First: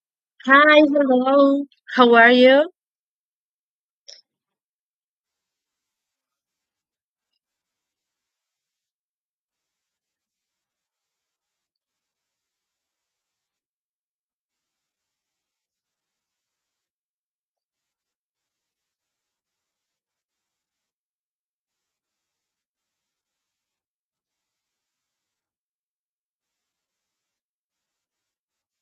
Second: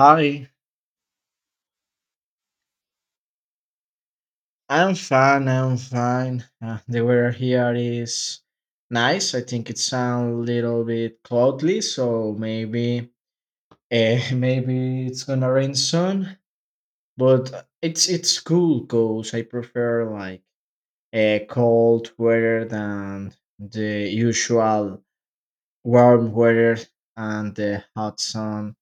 Hi, Hi, hello. How are you? I'm fine. The weather here is nice. I think it's a little bit cloudy, so maybe, maybe it's gonna rain soon. But it's cool because I prefer like a cold weather than the usual warm weather and the hot sun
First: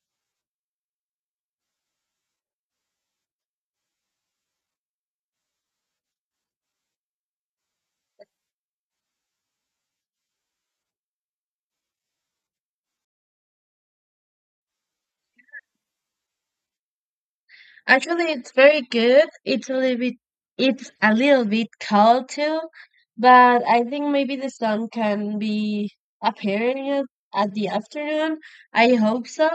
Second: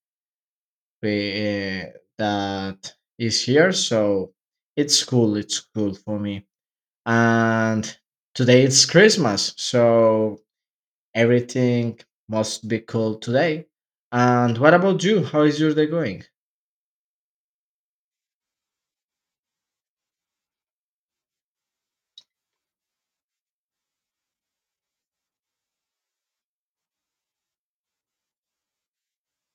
we, uh, that is here. So it's cool. It's cool for me. And today it's Christmas, so everything must be cool today. And what about you? How is your day going? Actually, it's very good. It's a little bit cold too, but I think maybe the sun can be appearing at the afternoon. I hope so.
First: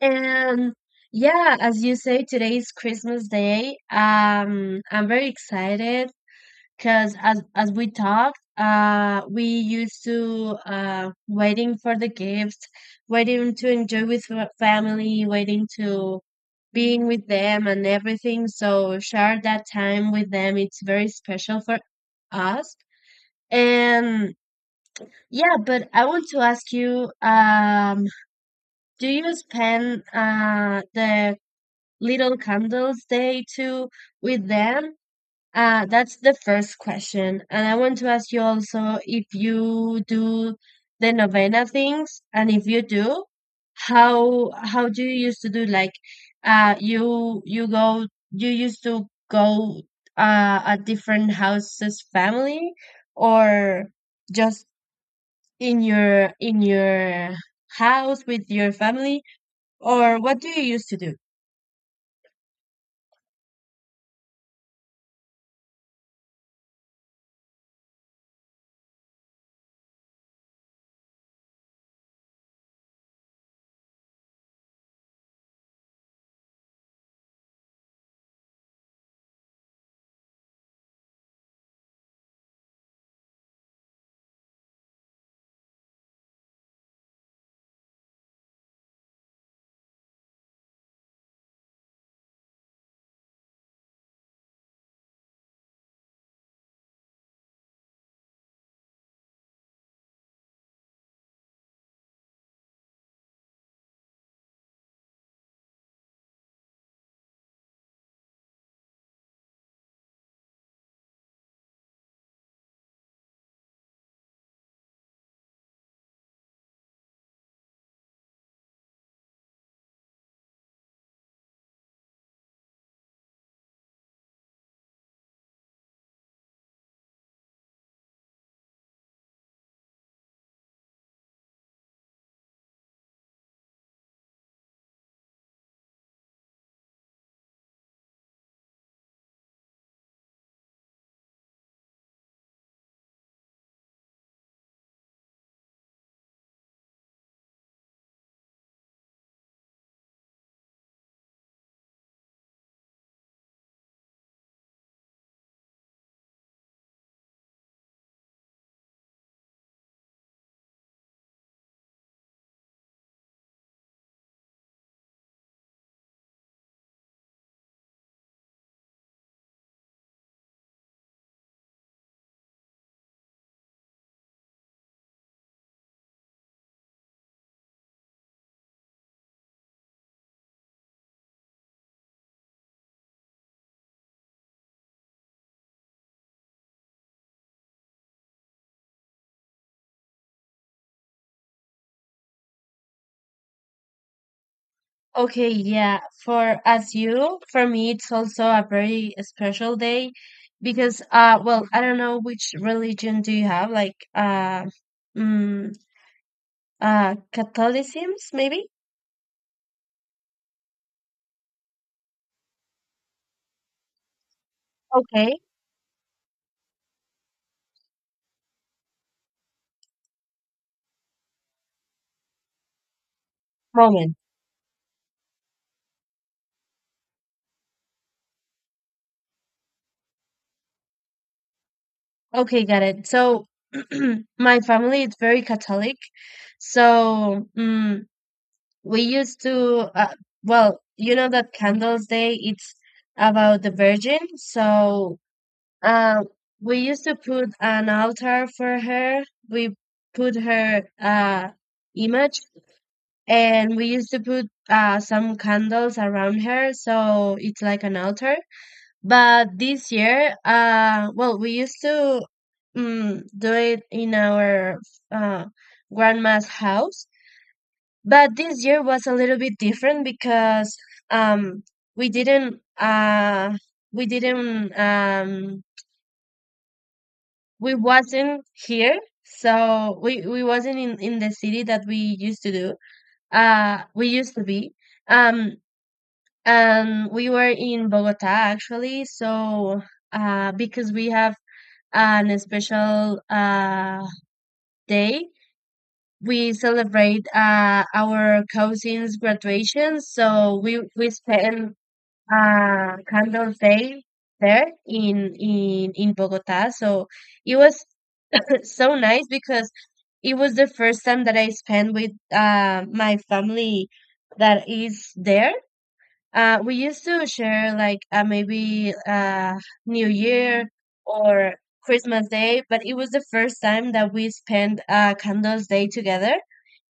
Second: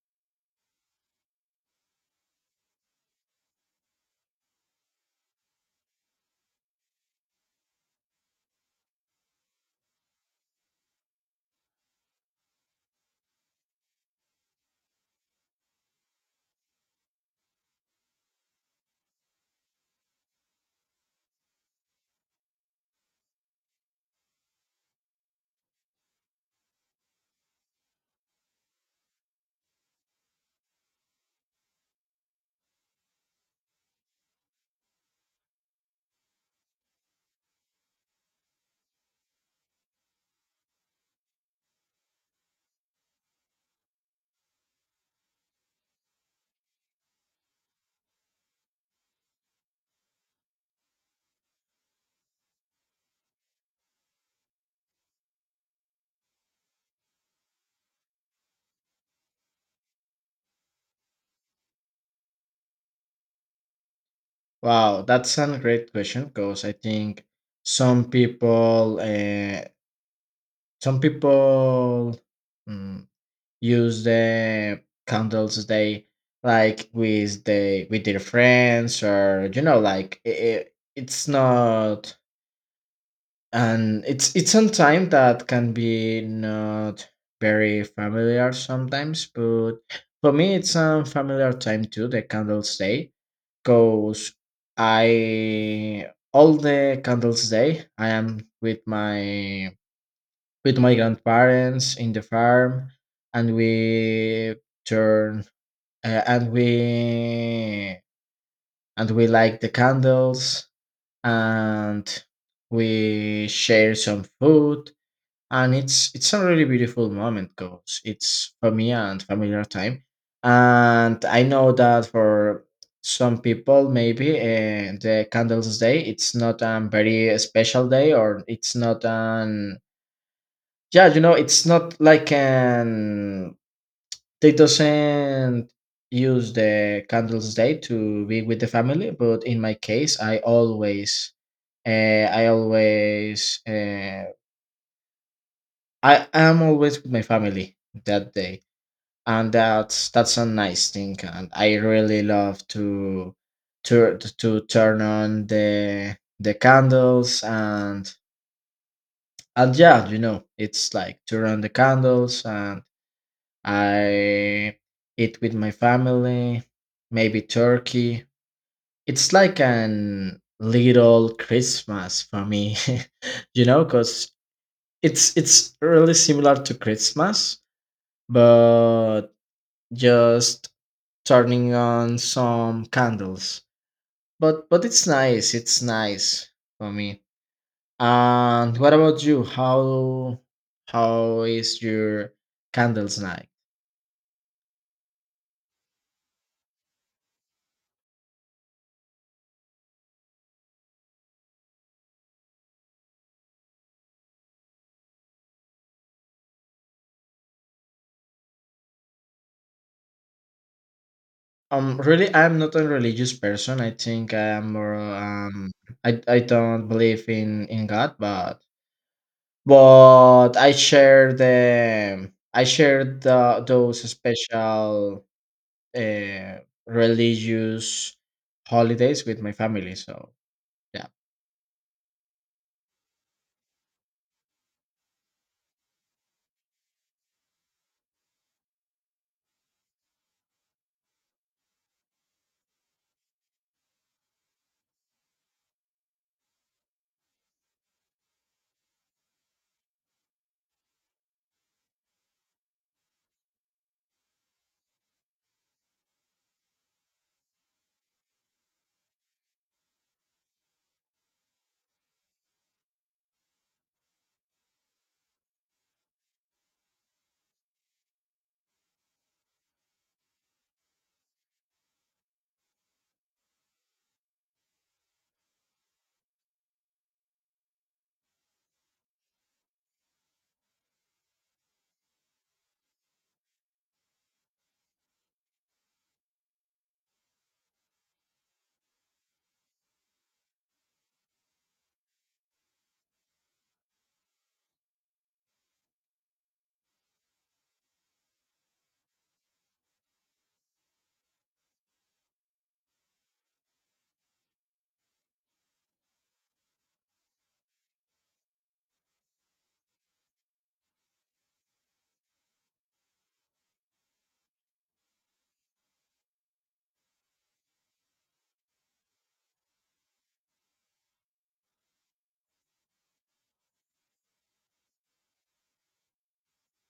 And yeah, as you say, today is Christmas Day. I'm very excited. Because as we talked, we used to waiting for the gifts, waiting to enjoy with family, waiting to being with them and everything. So share that time with them. It's very special for us. And yeah, but I want to ask you, do you spend the little candles day too with them? That's the first question. And I want to ask you also if you do the novena things, and if you do, how do you used to do like uh you you go you used to go at different houses family or just in your house with your family or what do you used to do? Wow, that's a great question because I think some people, uh, some people mm, use the candles day like with their friends or like it's not and it's on time that can be not very familiar sometimes, but for me it's a familiar time too, the candles day, because I all the candles day I am with my grandparents in the farm. And turn uh, and we we light the candles, and we share some food, and it's a really beautiful moment because it's for me and familiar time. And I know that for some people maybe the candles day, it's not a very special day, or it's not an yeah, it's not like an they doesn't use the candles day to be with the family. But in my case uh, i always uh, I am always with my family that day. And that's a nice thing, and I really love to to turn on the candles. And yeah, it's like turn on the candles and I eat with my family, maybe turkey. It's like an little Christmas for me because it's really similar to Christmas, but just turning on some candles. But it's nice. It's nice for me. And what about you? How is your candles night? Okay, yeah, for as you, for me, it's also a very special day because, well, I don't know which religion do you have, like, mm, Catholicism, maybe? Really, I'm not a religious person. I think I am more. Okay, I don't believe in God, but I share the those moment. special uh, religious holidays with my family. So yeah. Okay, got it. So, my family is very Catholic, so, we used to, well, you know that Candles Day, it's about the Virgin, so Uh, we used to put an altar for her. We put her image, and we used to put some candles around her, so it's like an altar. But this year, well, we used to do it in our uh, grandma's house. But this year was a little bit different because um, we didn't uh, we didn't um, we wasn't here so we wasn't in the city that we used to do we used to be um and we were in Bogota actually. So uh, because we have an special day, we celebrate uh, our cousin's graduation, so we spend uh, candles day there in in Bogota. So it was so nice because it was the first time that I spent with my family that is there. We used to share like maybe New Year or Christmas Day, but it was the first time that we spent Candles Day together.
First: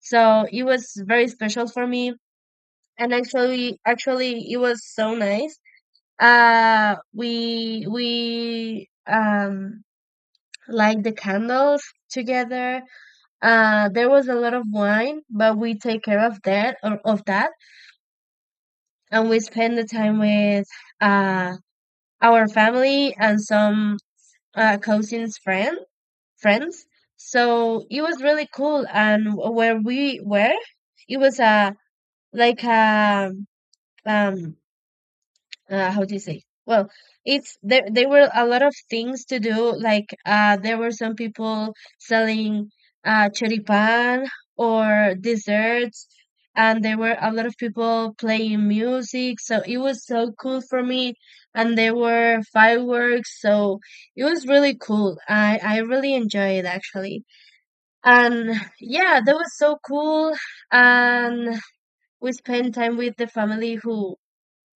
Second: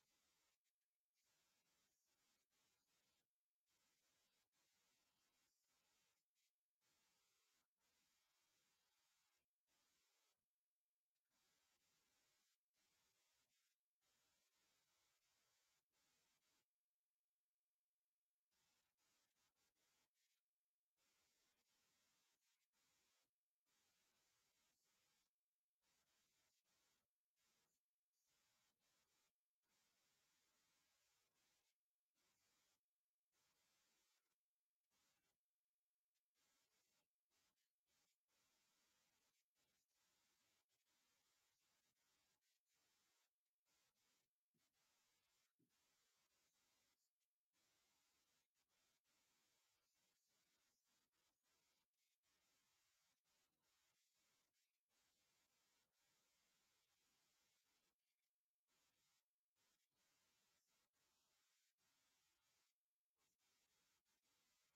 So it was very special for me, and actually, it was so nice. We light the candles together. Uh, there was a lot of wine, but we take care of that, and we spend the time with uh our family and some cousins' friend friends. So it was really cool, and where we were, it was a like a um how do you say? Well, it's there. There were a lot of things to do. Like there were some people selling choripan or desserts, and there were a lot of people playing music. So it was so cool for me. And there were fireworks, so it was really cool. I really enjoyed it actually. And yeah, that was so cool. And we spent time with the family who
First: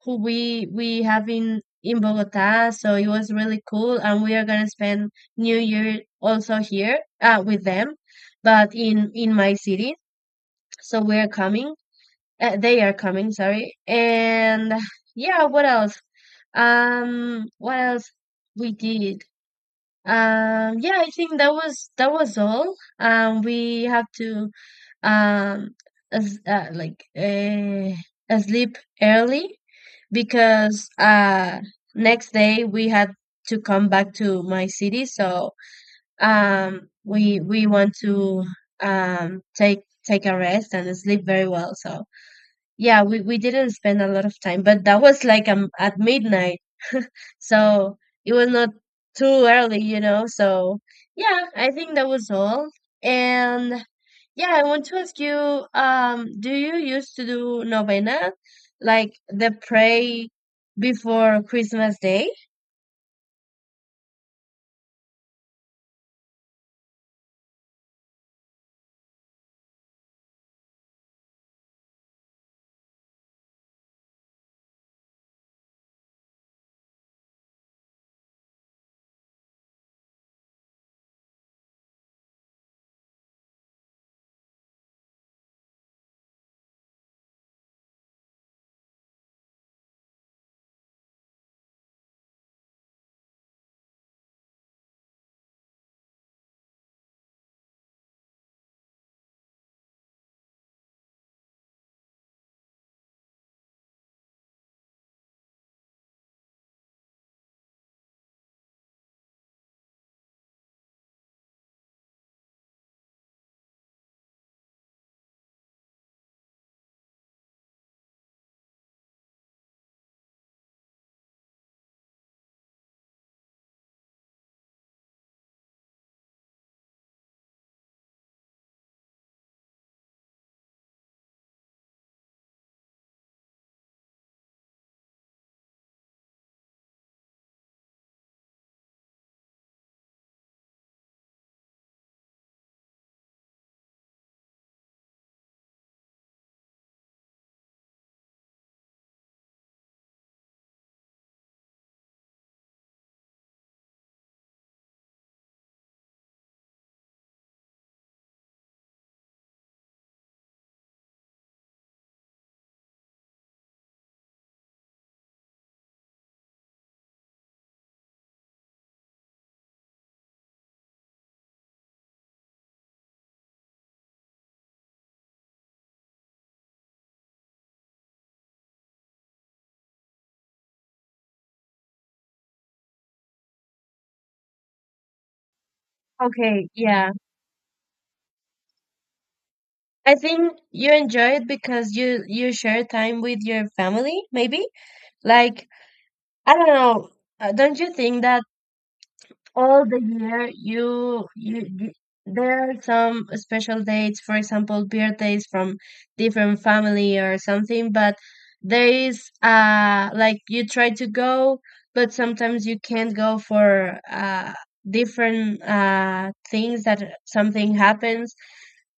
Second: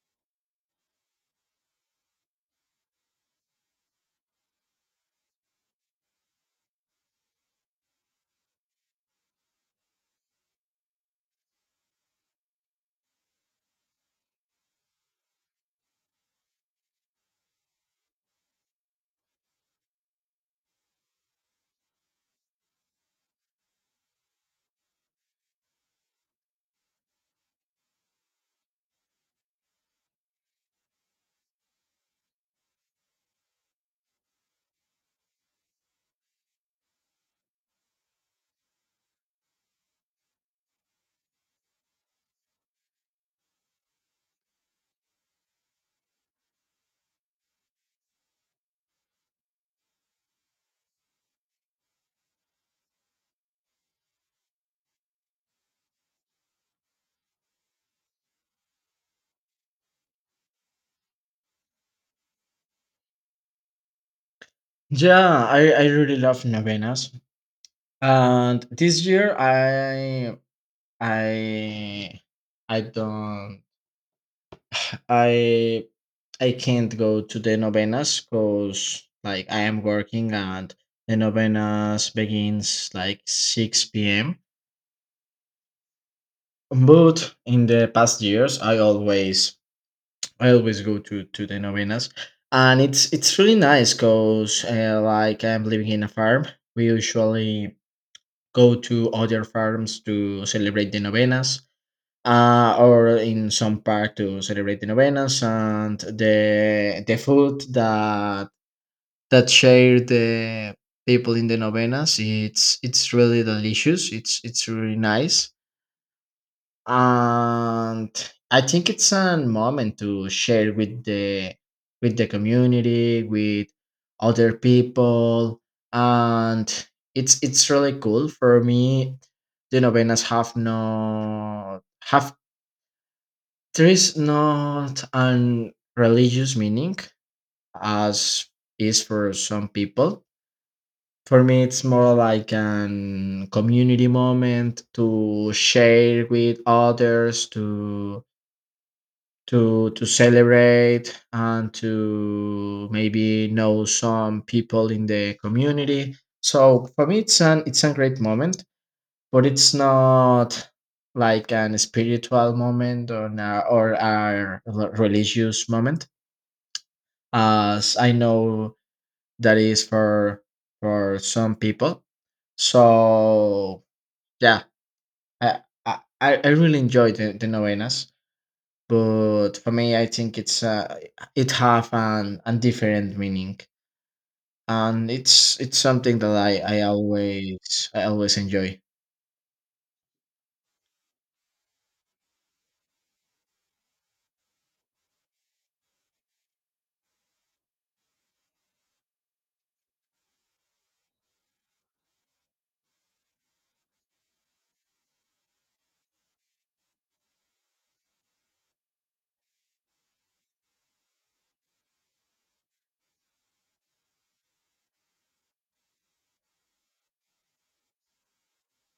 we have in Bogota. So it was really cool, and we are gonna spend New Year also here with them, but in my city. So we are coming. They are coming. Sorry. And yeah, what else? What else we did? Yeah, I think that was all. We have to um as like sleep early because next day we had to come back to my city. So we want to take a rest and sleep very well. So yeah, we didn't spend a lot of time, but that was like at midnight, so it was not too early, you know. So yeah, I think that was all. And yeah, I want to ask you, do you used to do novena, like the pray before Christmas Day? Yeah, I really love novenas. And this year I I don't I I can't go to the novenas because like I am working and the novenas begins like 6 p.m. But in the past years I always go to the novenas. And it's really nice because like I'm living in a farm. We usually go to other farms to celebrate the novenas, or in some park to celebrate the novenas. And the food that that share the people in the novenas, it's really delicious. It's really nice, and I think it's a moment to share with the community, with other people. And it's really cool for me. The novenas have no have there is not an religious meaning, as is for some people. For me it's more like an community moment to share with others, to to celebrate, and to maybe know some people in the community. So for me it's a great moment, but it's not like an spiritual moment or or a religious moment, as I know that is for some people. So yeah, i I really enjoy the novenas, but for me I think it's it have an different meaning, and it's something that i Okay, i yeah. always i always enjoy. I think you enjoy it because you share time with your family, maybe? Like, I don't know. Don't you think that all the year there are some special dates, for example birthdays from different family or something, but there is like you try to go, but sometimes you can't go for different things that something happens,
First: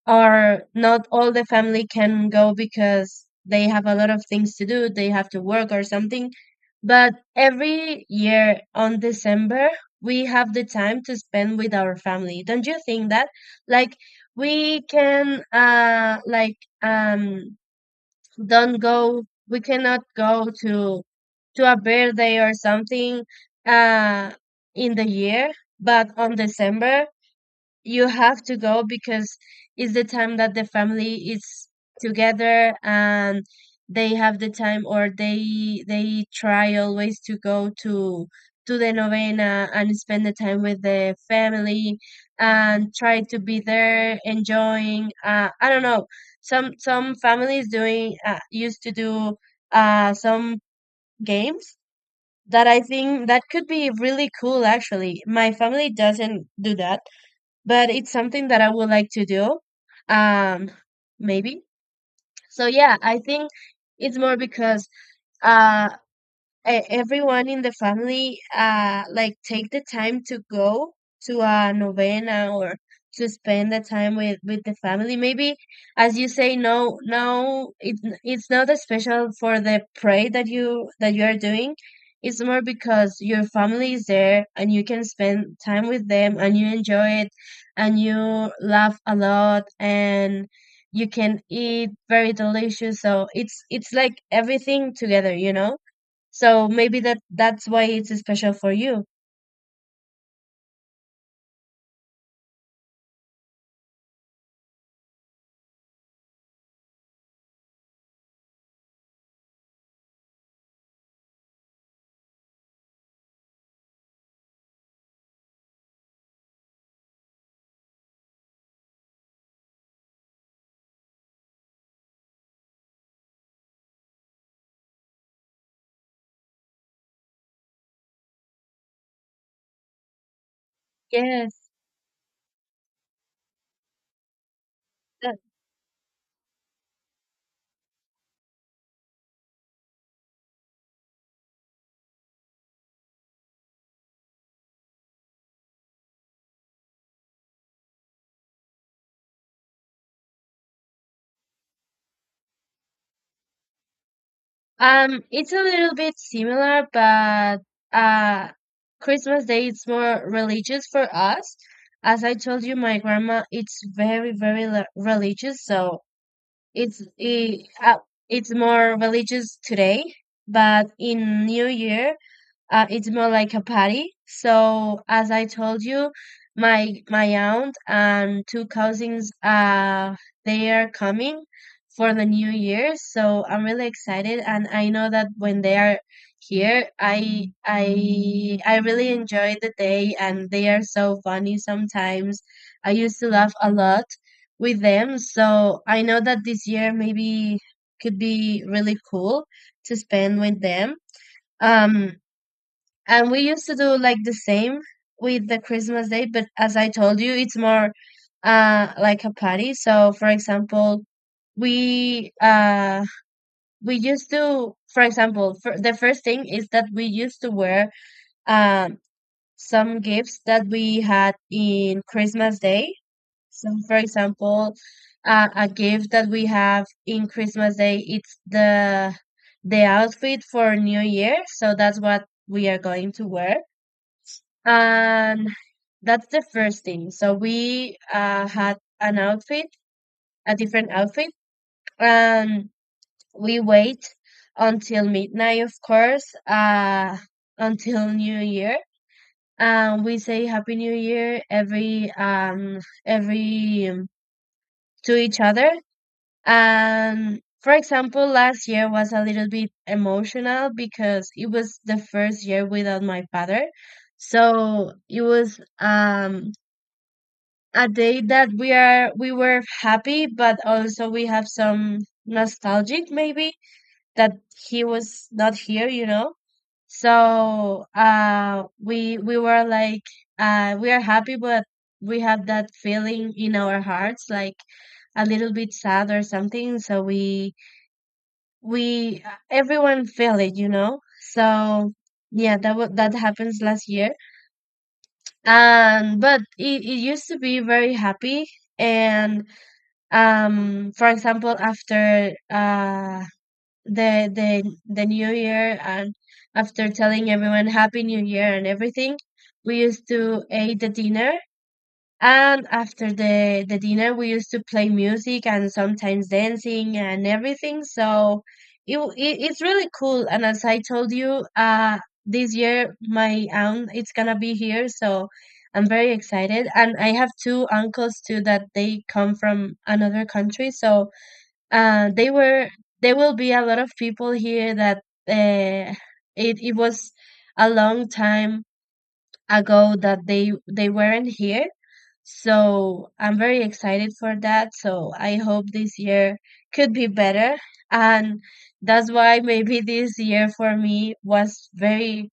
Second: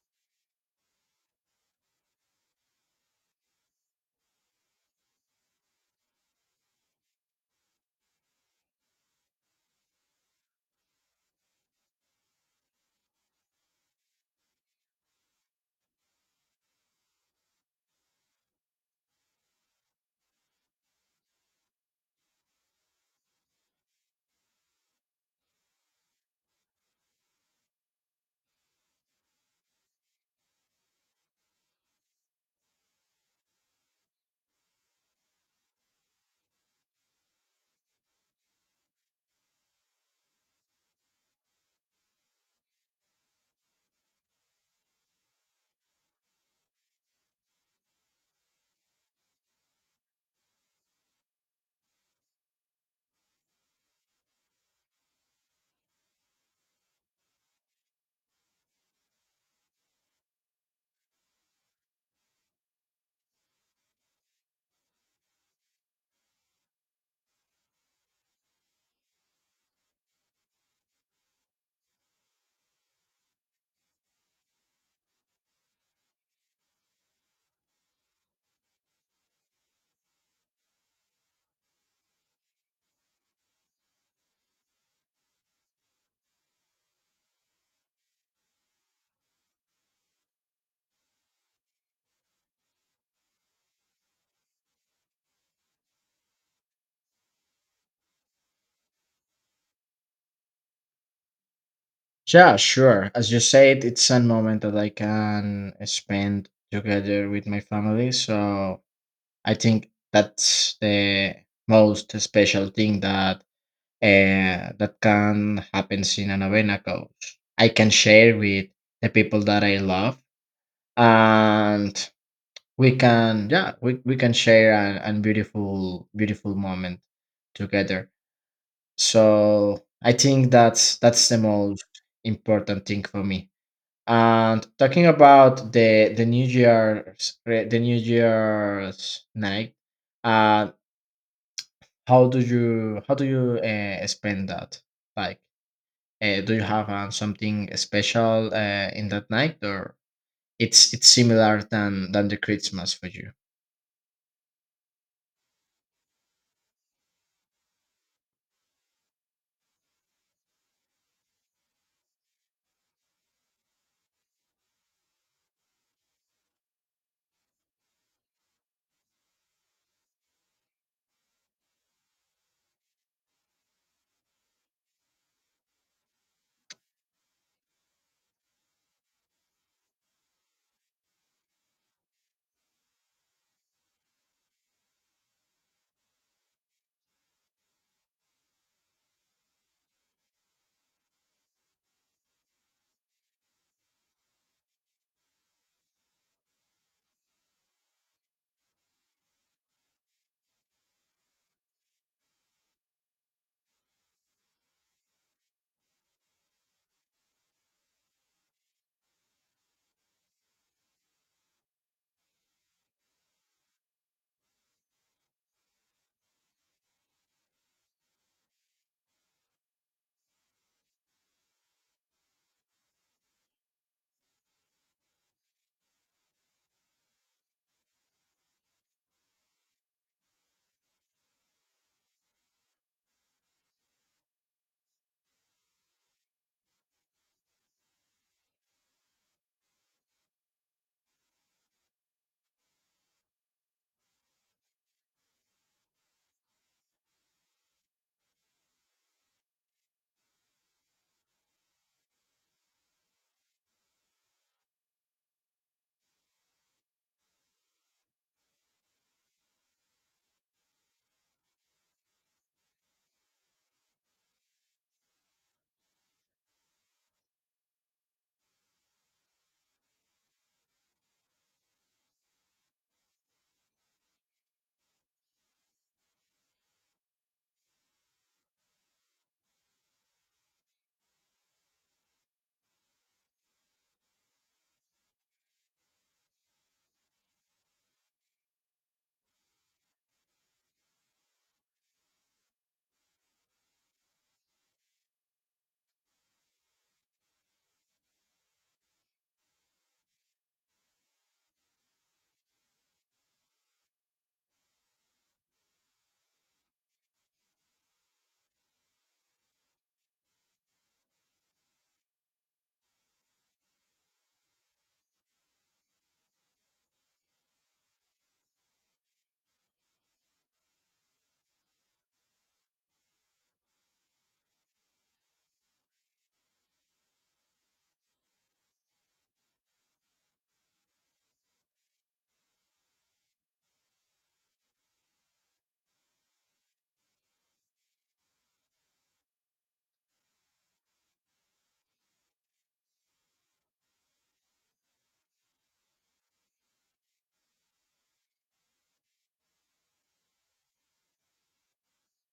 or not all the family can go because they have a lot of things to do, they have to work or something. But every year on December, we have the time to spend with our family. Don't you think that? Like we can uh like um don't go we cannot go to a birthday or something uh in the year, but on December you have to go because it's the time that the family is together, and they have the time, or they try always to go to the novena and spend the time with the family and try to be there enjoying. Uh, I don't know, some families doing used to do some games that I think that could be really cool. Actually, my family doesn't do that, but it's something that I would like to do. Um, maybe. So yeah, I think it's more because uh everyone in the family like take the time to go to a novena or to spend the time with the family, maybe. As you say, it's not as special for the pray that you are doing. It's more because your family is there and you can spend time with them and you enjoy it, and you laugh a lot, and you can eat very delicious. So it's like everything together, you know. So maybe that's why it's special for you. Yeah, sure, as you said, it's a moment that I can spend together with my family. So I think that's the most special thing that that can happen in a novena, cause I can share with the people that I love. And we can, yeah, we can share an beautiful moment together. So I think that's the Yes. most important thing for me. And talking that- about the New Year's night, uh how do you spend that? Like do you have something special in that night, or it's similar than the Christmas for you? It's a little bit similar, but uh, Christmas Day it's more religious for us. As I told you, my grandma it's very, religious. So It's it, uh, it's more religious today, but in New Year, it's more like a party. So as I told you, my aunt and two cousins they are coming for the new year. So I'm really excited, and I know that when they are here, I really enjoy the day, and they are so funny sometimes. I used to laugh a lot with them. So I know that this year maybe could be really cool to spend with them. Um, and we used to do like the same with the Christmas day, but as I told you, it's more like a party. So for example, we uh we used to, for example, for the first thing is that we used to wear um some gifts that we had in Christmas day. So, for example, a gift that we have in Christmas Day, it's the outfit for New Year. So that's what we are going to wear, and that's the first thing. So we had an outfit, a different outfit, and we wait until midnight, of course, until New Year. And we say Happy New Year every every um, to each other. And for example, last year was a little bit emotional because it was the first year without my father. So it was a day that we were happy, but also we have some nostalgic maybe that he was not here, you know. So we were like we are happy, but we have that feeling in our hearts, like a little bit sad or something. So we everyone feel it, you know. So yeah, that happens last year, and but it used to be very happy. And for example, after the New Year, and after telling everyone Happy New Year and everything, we used to eat the dinner, and after the dinner, we used to play music and sometimes dancing and everything. So it it's really cool. And as I told you, this year my aunt it's gonna be here, so I'm very excited. And I have two uncles too that they come from another country, so they were there will be a lot of people here that uh, it it was a long time ago that they weren't here. So I'm very excited for that. So I hope this year could be better. And that's why maybe this year for me was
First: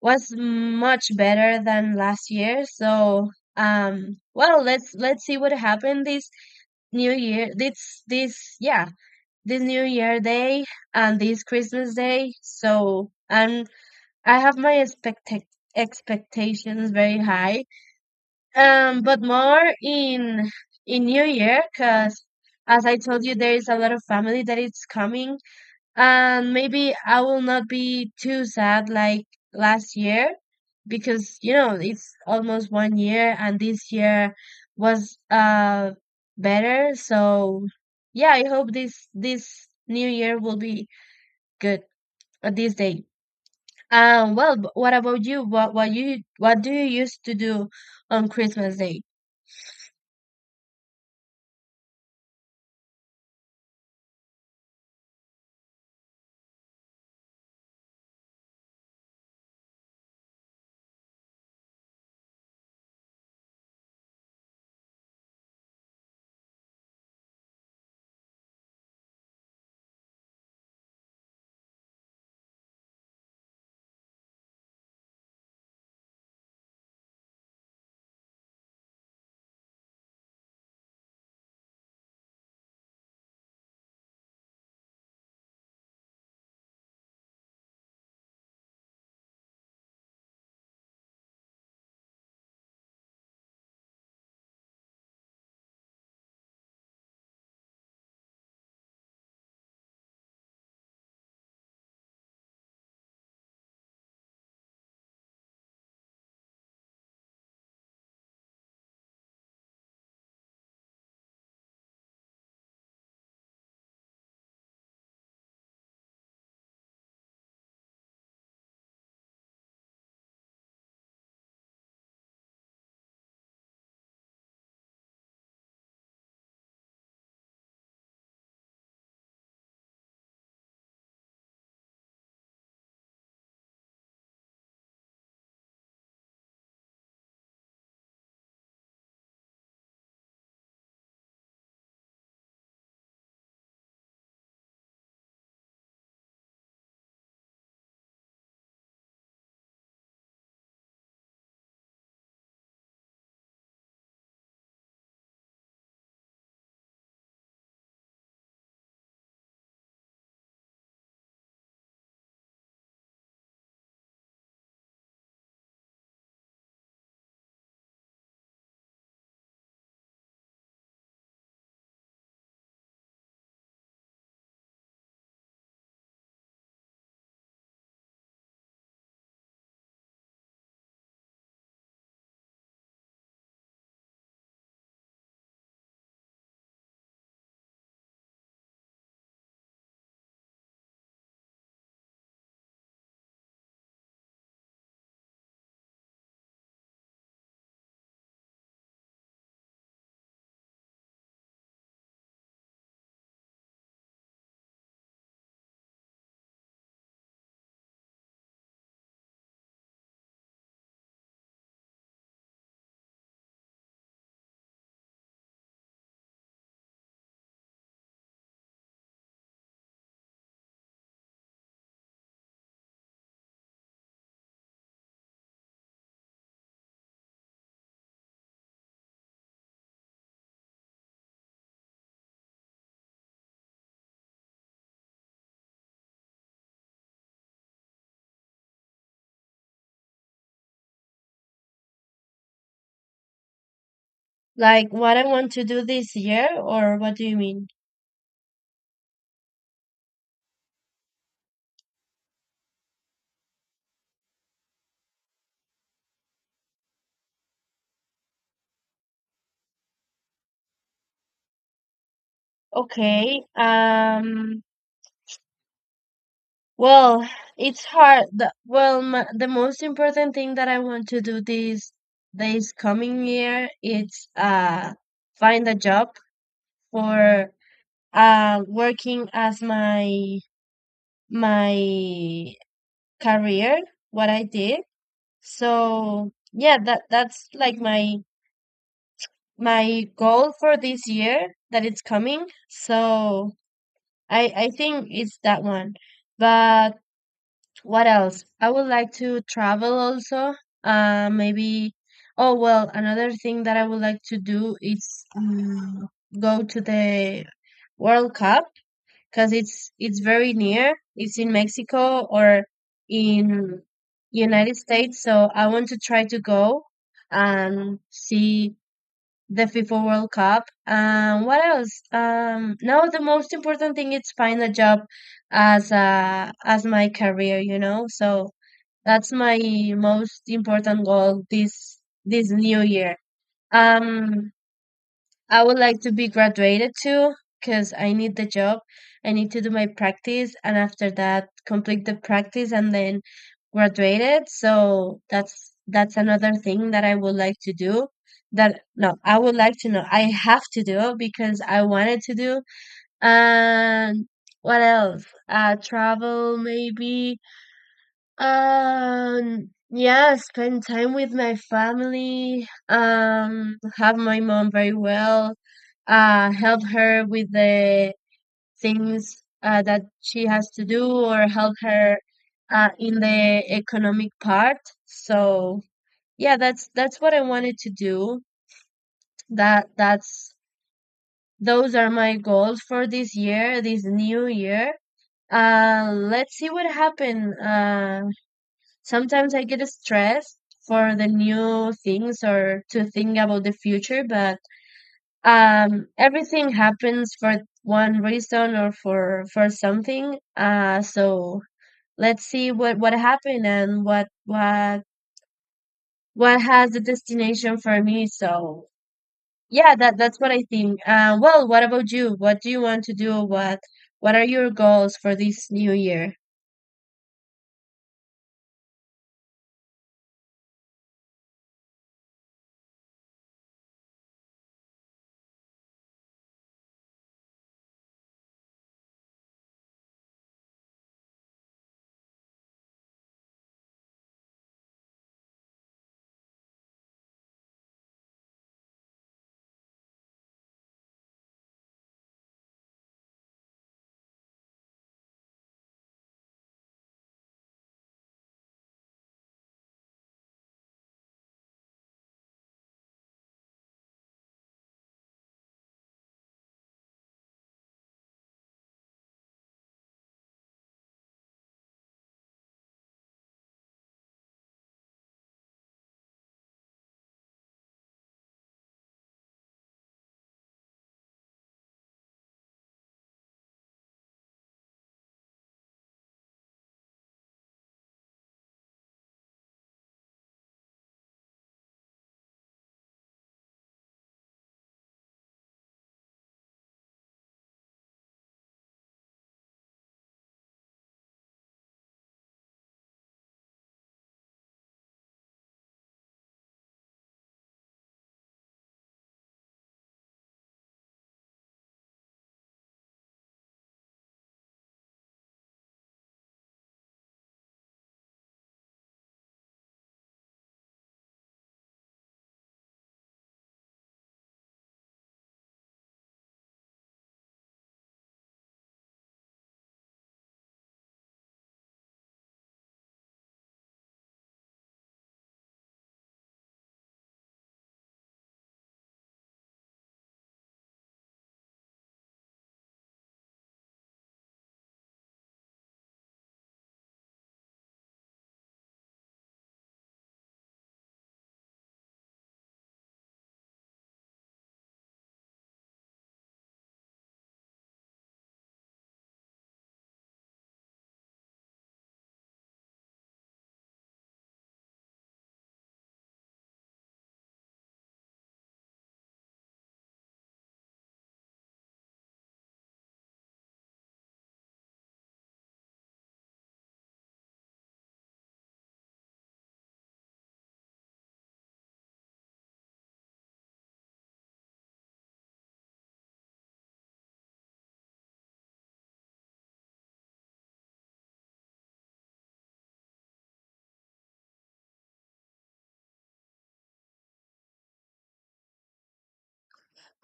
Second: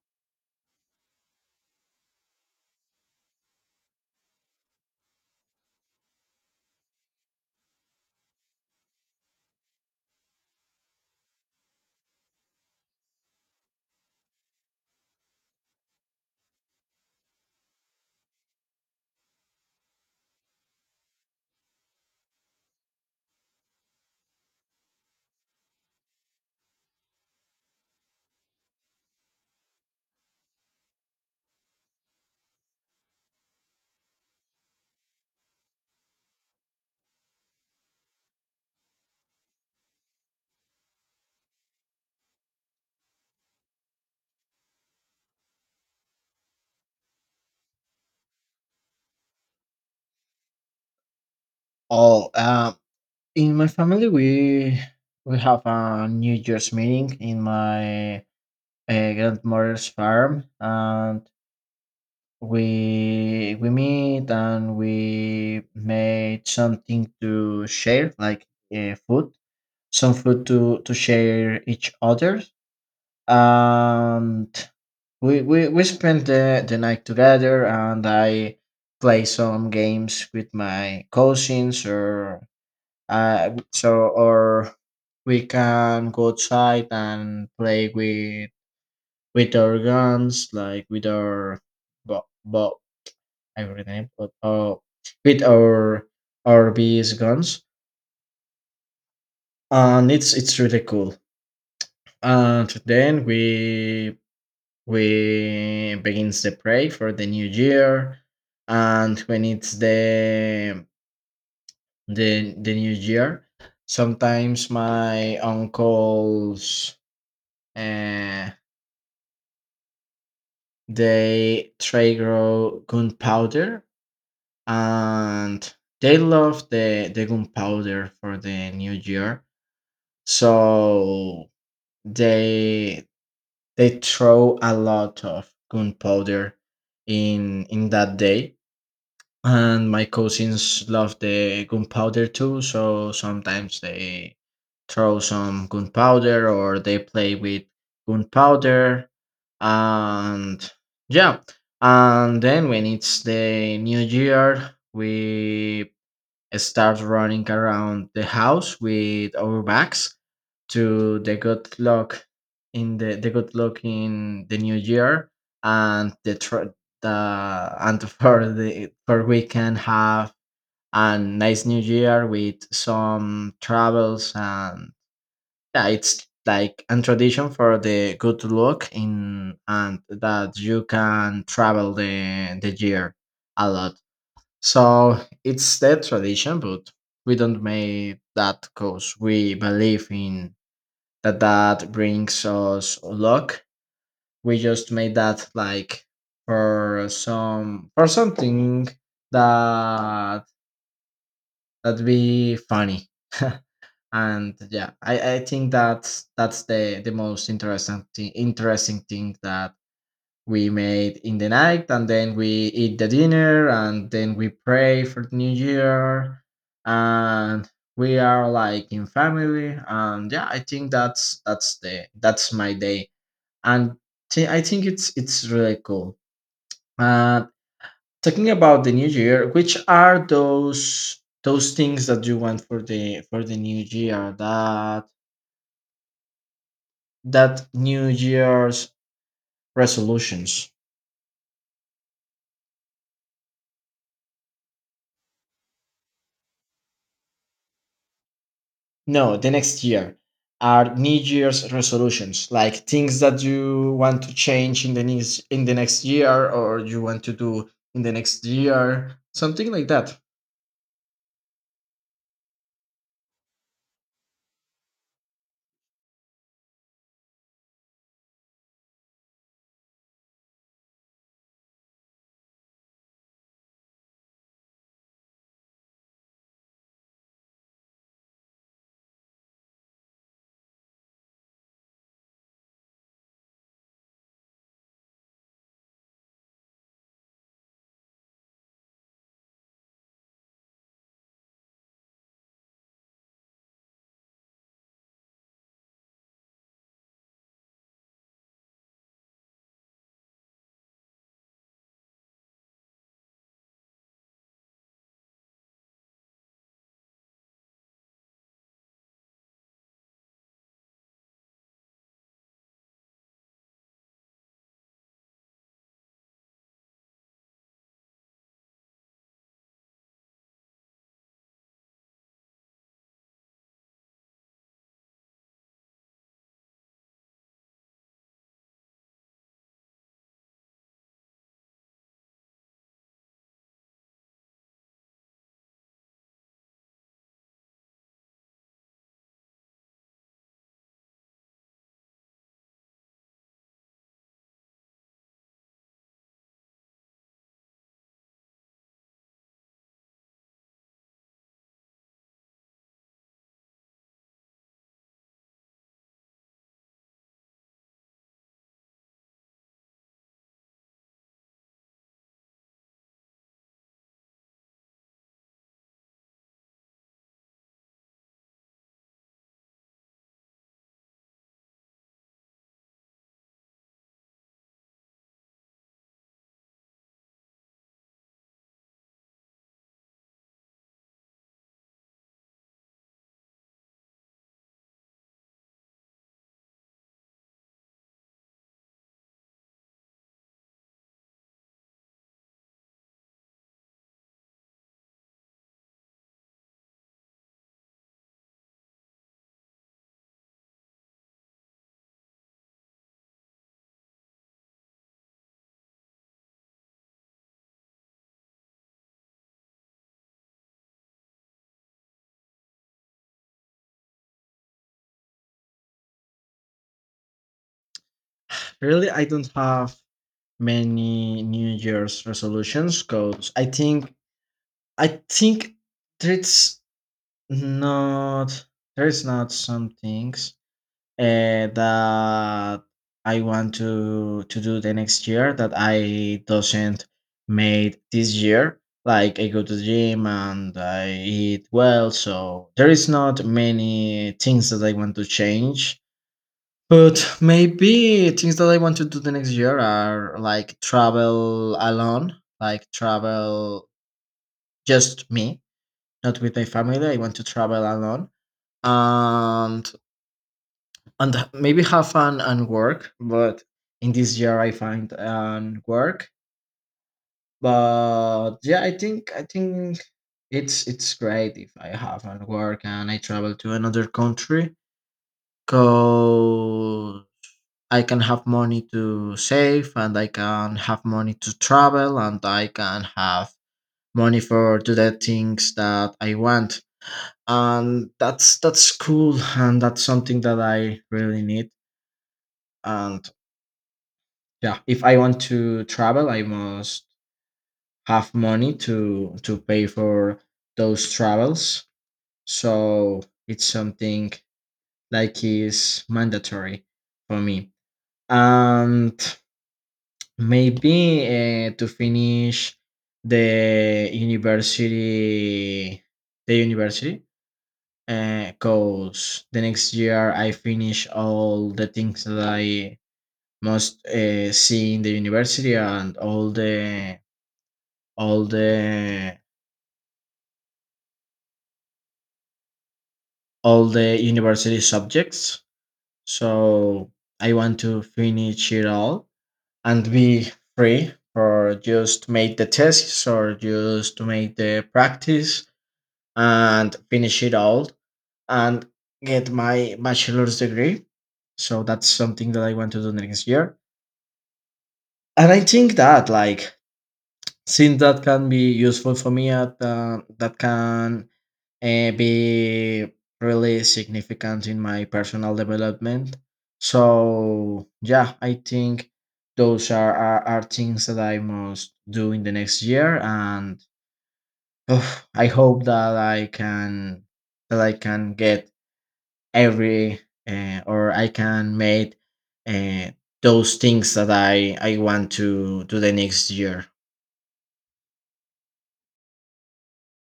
was much better than last year. So, well, let's see what happened this new year. This new year day and this Christmas day. So, and I have my expectations very high, but more in new year because as I told you there is a lot of family that is coming and maybe I will not be too sad like last year because it's almost one year and this year was better. So yeah, I hope this new year will be good. This day. Well, what about you? What do you used to do on Christmas day? Oh, in my family, we have a New Year's meeting in my grandmother's farm, and we meet and we made something to share, like food, some food to share each other. And we spent the night together, and I play some games with my cousins or so or we can go outside and play with our guns, like with our but I forget the name, but with our bees guns. And it's really cool. And then we begins the pray for the new year. And when it's the new year, sometimes my uncles, uh, they try grow gunpowder, and they love the gunpowder for the new year. So they they throw a lot of gunpowder in that day. And my cousins love the gunpowder too, so sometimes they throw some gunpowder or they play with gunpowder. And yeah, and then when it's the new year, we start running around the house with our backs to the good luck, in the good luck in the new year, and the tr- the and for the for we can have a nice new year with some travels. And yeah, it's like a tradition for the good luck in, and that you can travel the year a lot. So it's their tradition, but we don't make that because we believe in that that brings us luck. We just made that like for some for something that that be funny. And yeah, I think that's the most interesting interesting thing that we made in the night. And then we eat the dinner, and then we pray for the new year. And we are like in family, and yeah, I think that's the that's my day. And I think it's really cool. uh Talking about the new year, which are those things that you want for the new year, that that new year's resolutions? Like what I want to do this year, or what do you mean? No, the next year are New Year's resolutions, like things that you want to change in the next year, or you want to do in the next year, something like that. Okay. Well, it's hard. Well, the most important thing that I want to do this coming year is find a job for working as my career. What I did. So yeah, that's like my goal for this year that it's coming. So I think it's that one. But what else? I would like to travel also. Maybe. Oh well, another thing that I would like to do is go to the World Cup because it's very near. It's in Mexico or in United States, so I want to try to go and see the FIFA World Cup. What else? No, the most important thing is find a job as my career, So that's my most important goal this new year. Um, I would like to be graduated too, because I need the job. I need to do my practice and after that complete the practice and then graduate it. So that's another thing that I would like to do. That no, I would like to know. I have to do because I wanted to do. And what else? Travel maybe, yeah, spend time with my family, have my mom very well, help her with the things that she has to do, or help her in the economic part. So, yeah, that's what I wanted to do. That that's Those are my goals for this year, this new year. Let's see what happens. Sometimes I get stressed for the new things or to think about the future, but everything happens for one reason or for something. So let's see what happened and what has the destination for me. So yeah, that's what I think. Well, what about you? What do you want to do? What are your goals for this new year? Really, I don't have many New Year's resolutions because I think there's not there's not some things uh, that I want to do the next year, that I doesn't made this year. Like I go to the gym and I eat well, so there is not many things that I want to change. But maybe things that I want to do the next year are like travel alone, like travel just me, not with my family. I want to travel alone and maybe have fun and work. But in this year I find and work, but yeah, I think it's great if I have and work and I travel to another country, because I can have money to save, and I can have money to travel, and I can have money for do the things that I want. And that's cool, and that's something that I really need. And yeah, if I want to travel, I must have money to pay for those travels. So it's something like is mandatory for me. And maybe to finish the university the university, because the next year I finish all the things that I must see in the university, and all the all the all the university subjects. So I want to finish it all and be free, or just make the tests, or just to make the practice, and finish it all, and get my bachelor's degree. So that's something that I want to do next year. And I think that like since that can be useful for me at that can be really significant in my personal development. So yeah, I think those are things that I must do in the next year. And oof, I hope that I can get every or I can make uh, those things that I want to do the next year.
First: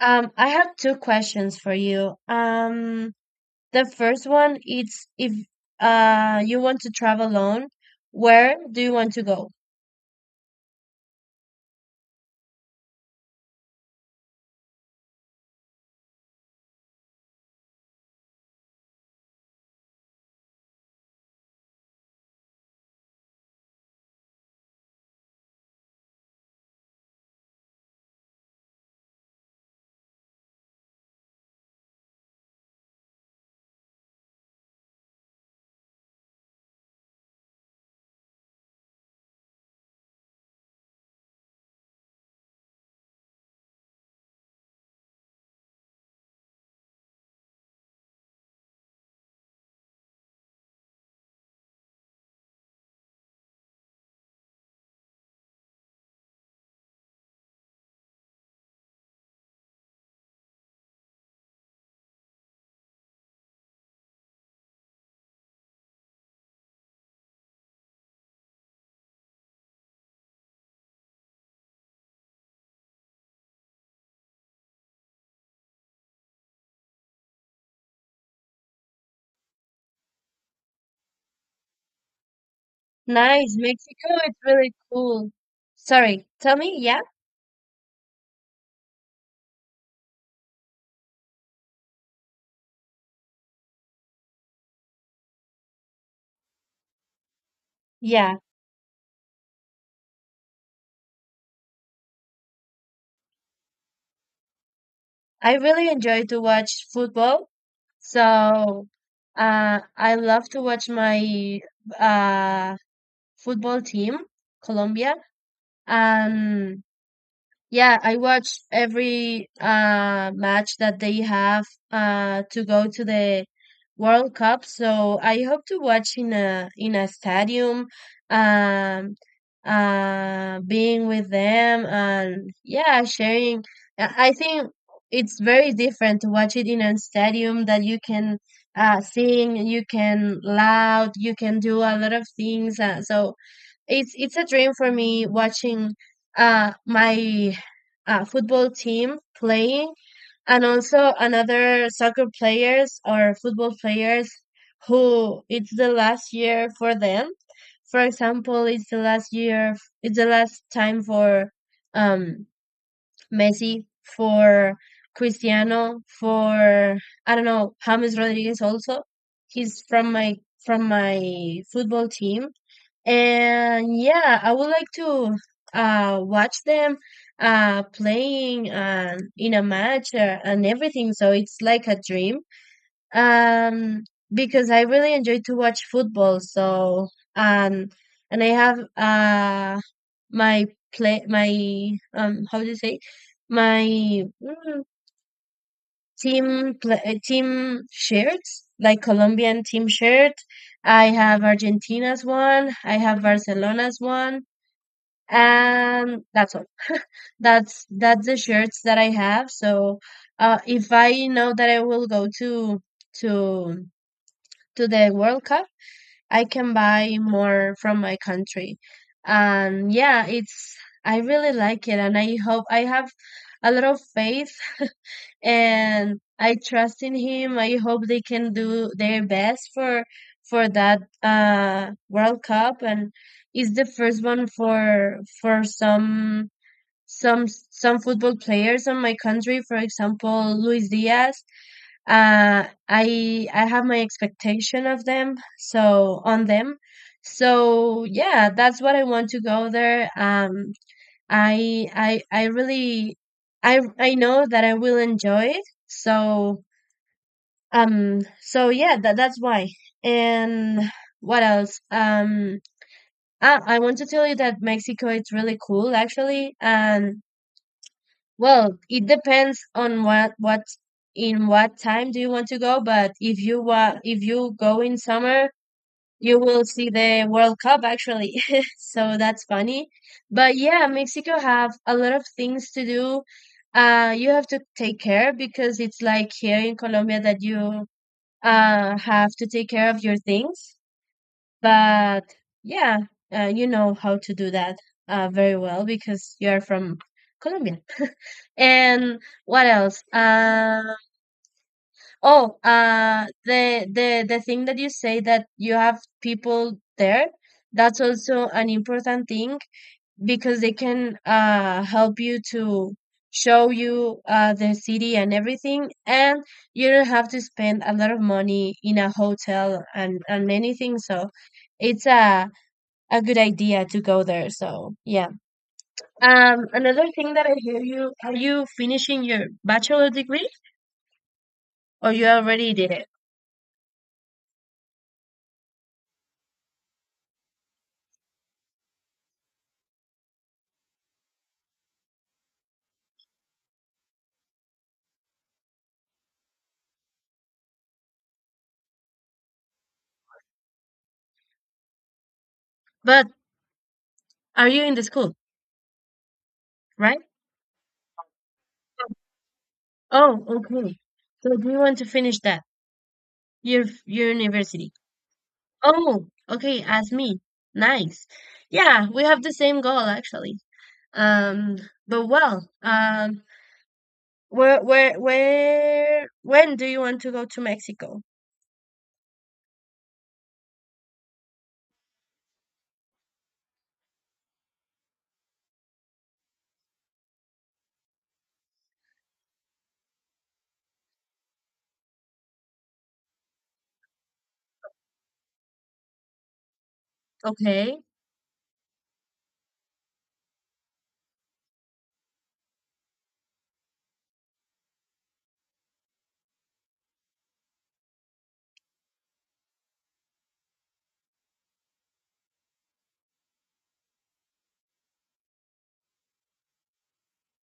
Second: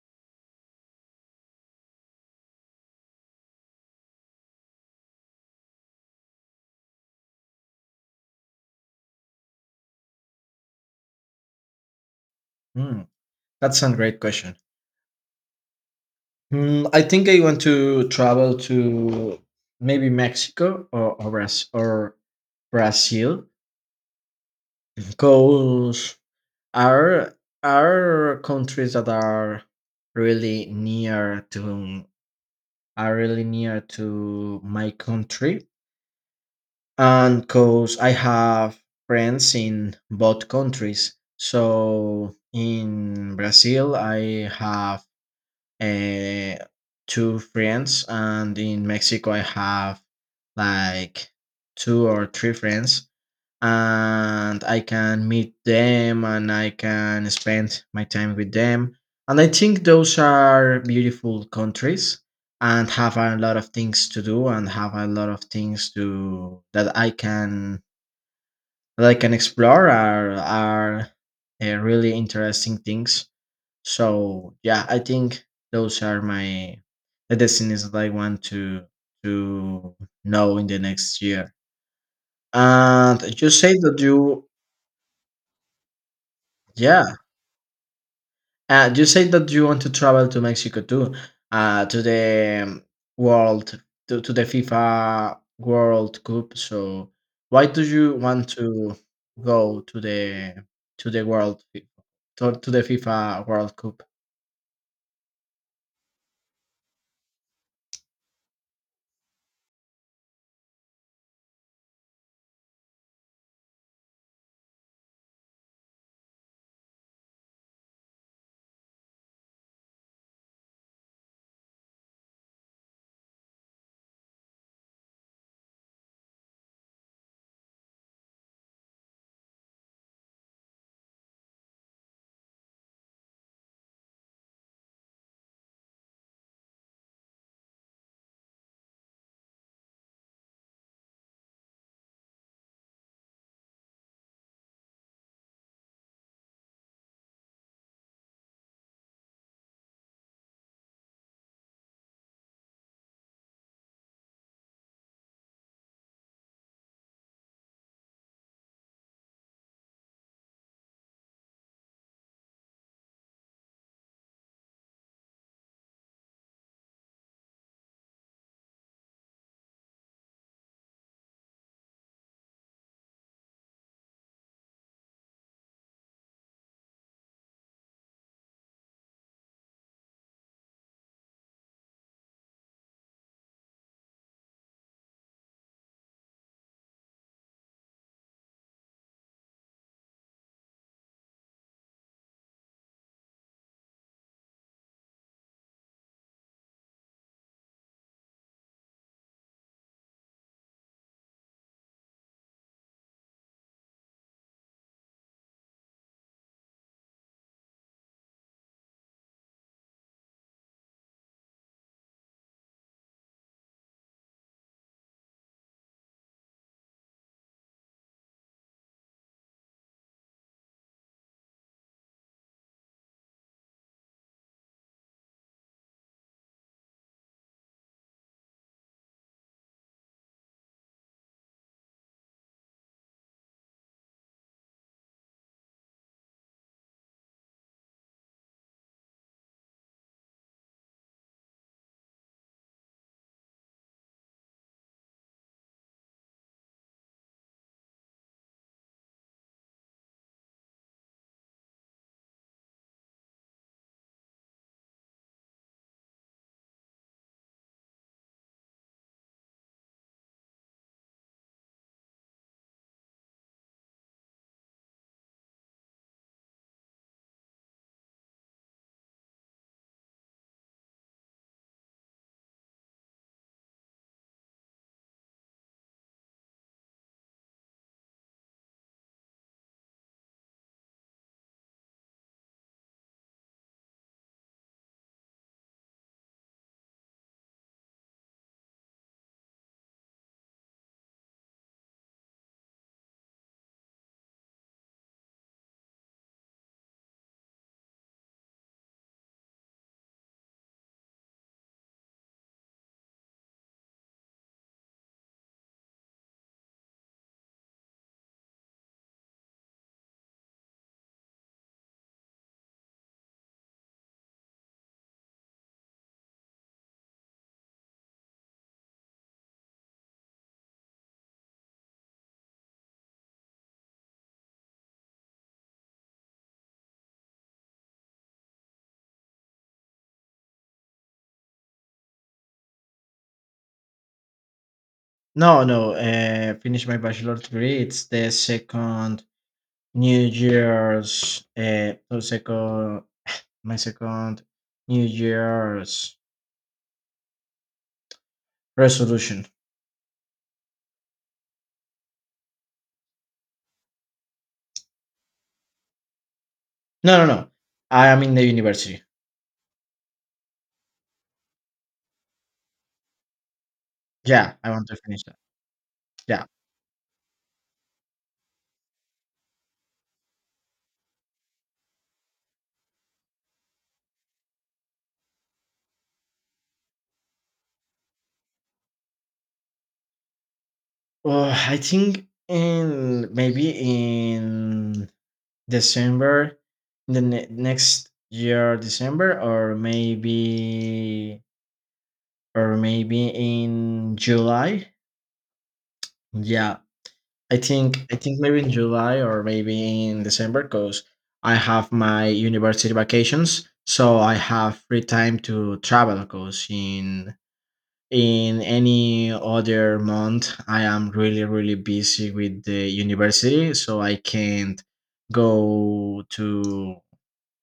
I have two questions for you. The first one is if you want to travel alone, where do you want to go? Hmm, that's a great question. I think I want to travel to maybe Mexico or Brazil, because are are countries that are really near to are really near to my country, and because I have friends in both countries. So in Brazil, I have uh, two friends, and in Mexico I have like two or three friends, and I can meet them, and I can spend my time with them. And I think those are beautiful countries, and have a lot of things to do, and have a lot of things to that I can explore, are really interesting things. So yeah, I think those are my the destinies that I want to know in the next year. And you Nice, say that Mexico is you really cool. Sorry, tell me, yeah? yeah, you say that you want to travel to Mexico too, to world the FIFA World Cup. So why do you Yeah. want to go to the world to the FIFA World Cup? I really enjoy to watch football. So I love to watch my uh football team, Colombia. And yeah, I watch every match that they have to go to the World Cup. So I hope to watch in a stadium, um, being with them, and yeah, sharing. I think it's very different to watch it in a stadium that you can sing, you can loud, you can do a lot of things. So it's a dream for me watching my a football team playing, and also another soccer players or football players who it's the last year for them. For example, it's the last time for um Messi, for Cristiano, for, I don't know, James Rodriguez also. He's from my football team. And yeah, I would like to watch them playing, in a match, and everything. So it's like a dream. Um, because I really enjoy to watch football. So um, and I have my play my how do you say, my, mm, team shirts, like Colombian team shirt. I have Argentina's one, I have Barcelona's one, and that's all. That's the shirts that I have. So if I know that I will go to to the world Cup, I can buy more from my country. And yeah, it's I really like it, and I hope I have a lot of faith. And I trust in him, I hope they can do their best for that World Cup. And it's the first one for some some football players on my country, for example Luis Diaz. uh, I have my expectation of them so on them. So yeah, that's what I want to go there. I really I know that I will enjoy it. So yeah, that's why. And what else? I want to tell you that Mexico is really cool actually. And well, it depends on what in what time do you want to go, but if you wa if you go in summer, you will see the World Cup actually. So that's funny. But yeah, Mexico have a lot of things to do. You have to take care because it's like here in Colombia, that you have to take care of your things. But yeah, you know how to do that very well, because you're from Colombia. And what else? Oh, the thing that you say that you have people there, that's also an important thing because they can help you to show you the city and everything, and you don't have to spend a lot of money in a hotel and anything. So it's a good idea to go there. So yeah. Another thing that I hear you, are you finishing your bachelor degree? Oh, you already did it. No, no. Finish my bachelor degree. It's the second New Year's. So second, my second New Year's resolution. But are you in the school, No, right? no, no. I am in the university. Oh, okay. So do you want to finish that? Your Yeah, I want university. to finish that. Oh, Yeah. okay, as me. Nice. Yeah, we have the same goal actually. Um, but well, where when do you want to go to Mexico? I think in maybe in December, the next year December, or maybe in July. Yeah, I Okay. think I think maybe in July, or maybe in December, because I have my university vacations, so I have free time to travel. Because in any other month, I am really really busy with the university, so I can't go to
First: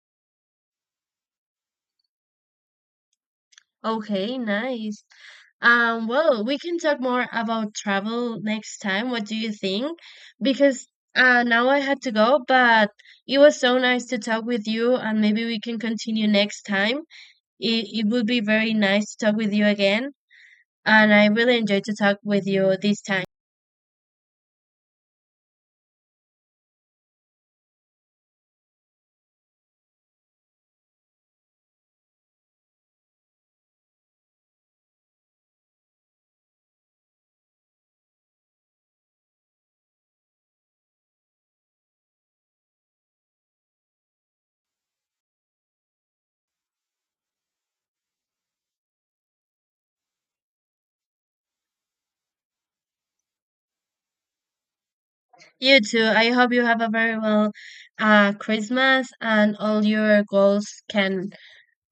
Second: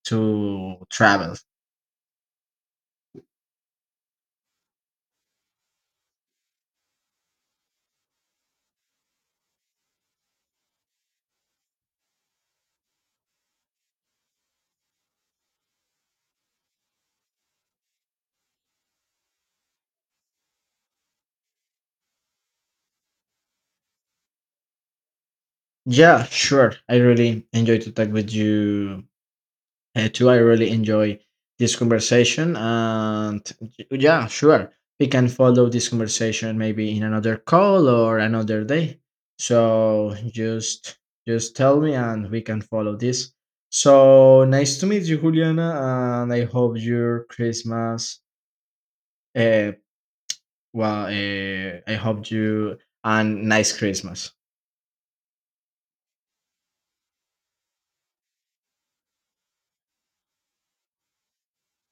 to travel. Okay, nice. Well, we can talk more about travel next time. What do you think? Because now I had to go, but it was so nice to talk with you, and maybe we can continue next time. It would be very nice to talk with you again, and I really enjoyed to talk with you this time. Yeah, sure. I really enjoy to talk with you. Too, I really enjoy this conversation. And yeah, sure. We can follow this conversation maybe in another call or another day. So just tell me, and we can follow this. So nice to meet you, Juliana, and I hope your Christmas, uh well, I hope you and nice Christmas. You too. I hope you have a very well Christmas and all your goals can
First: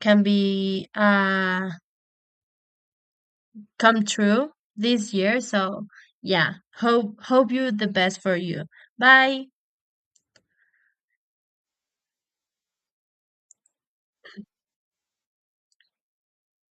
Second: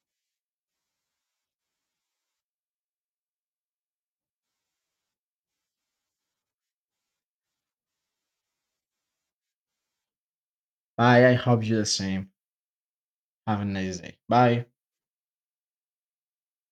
be come true this year. So yeah, hope you the best for you. Bye. Bye. I hope you the same. Have a nice day. Bye.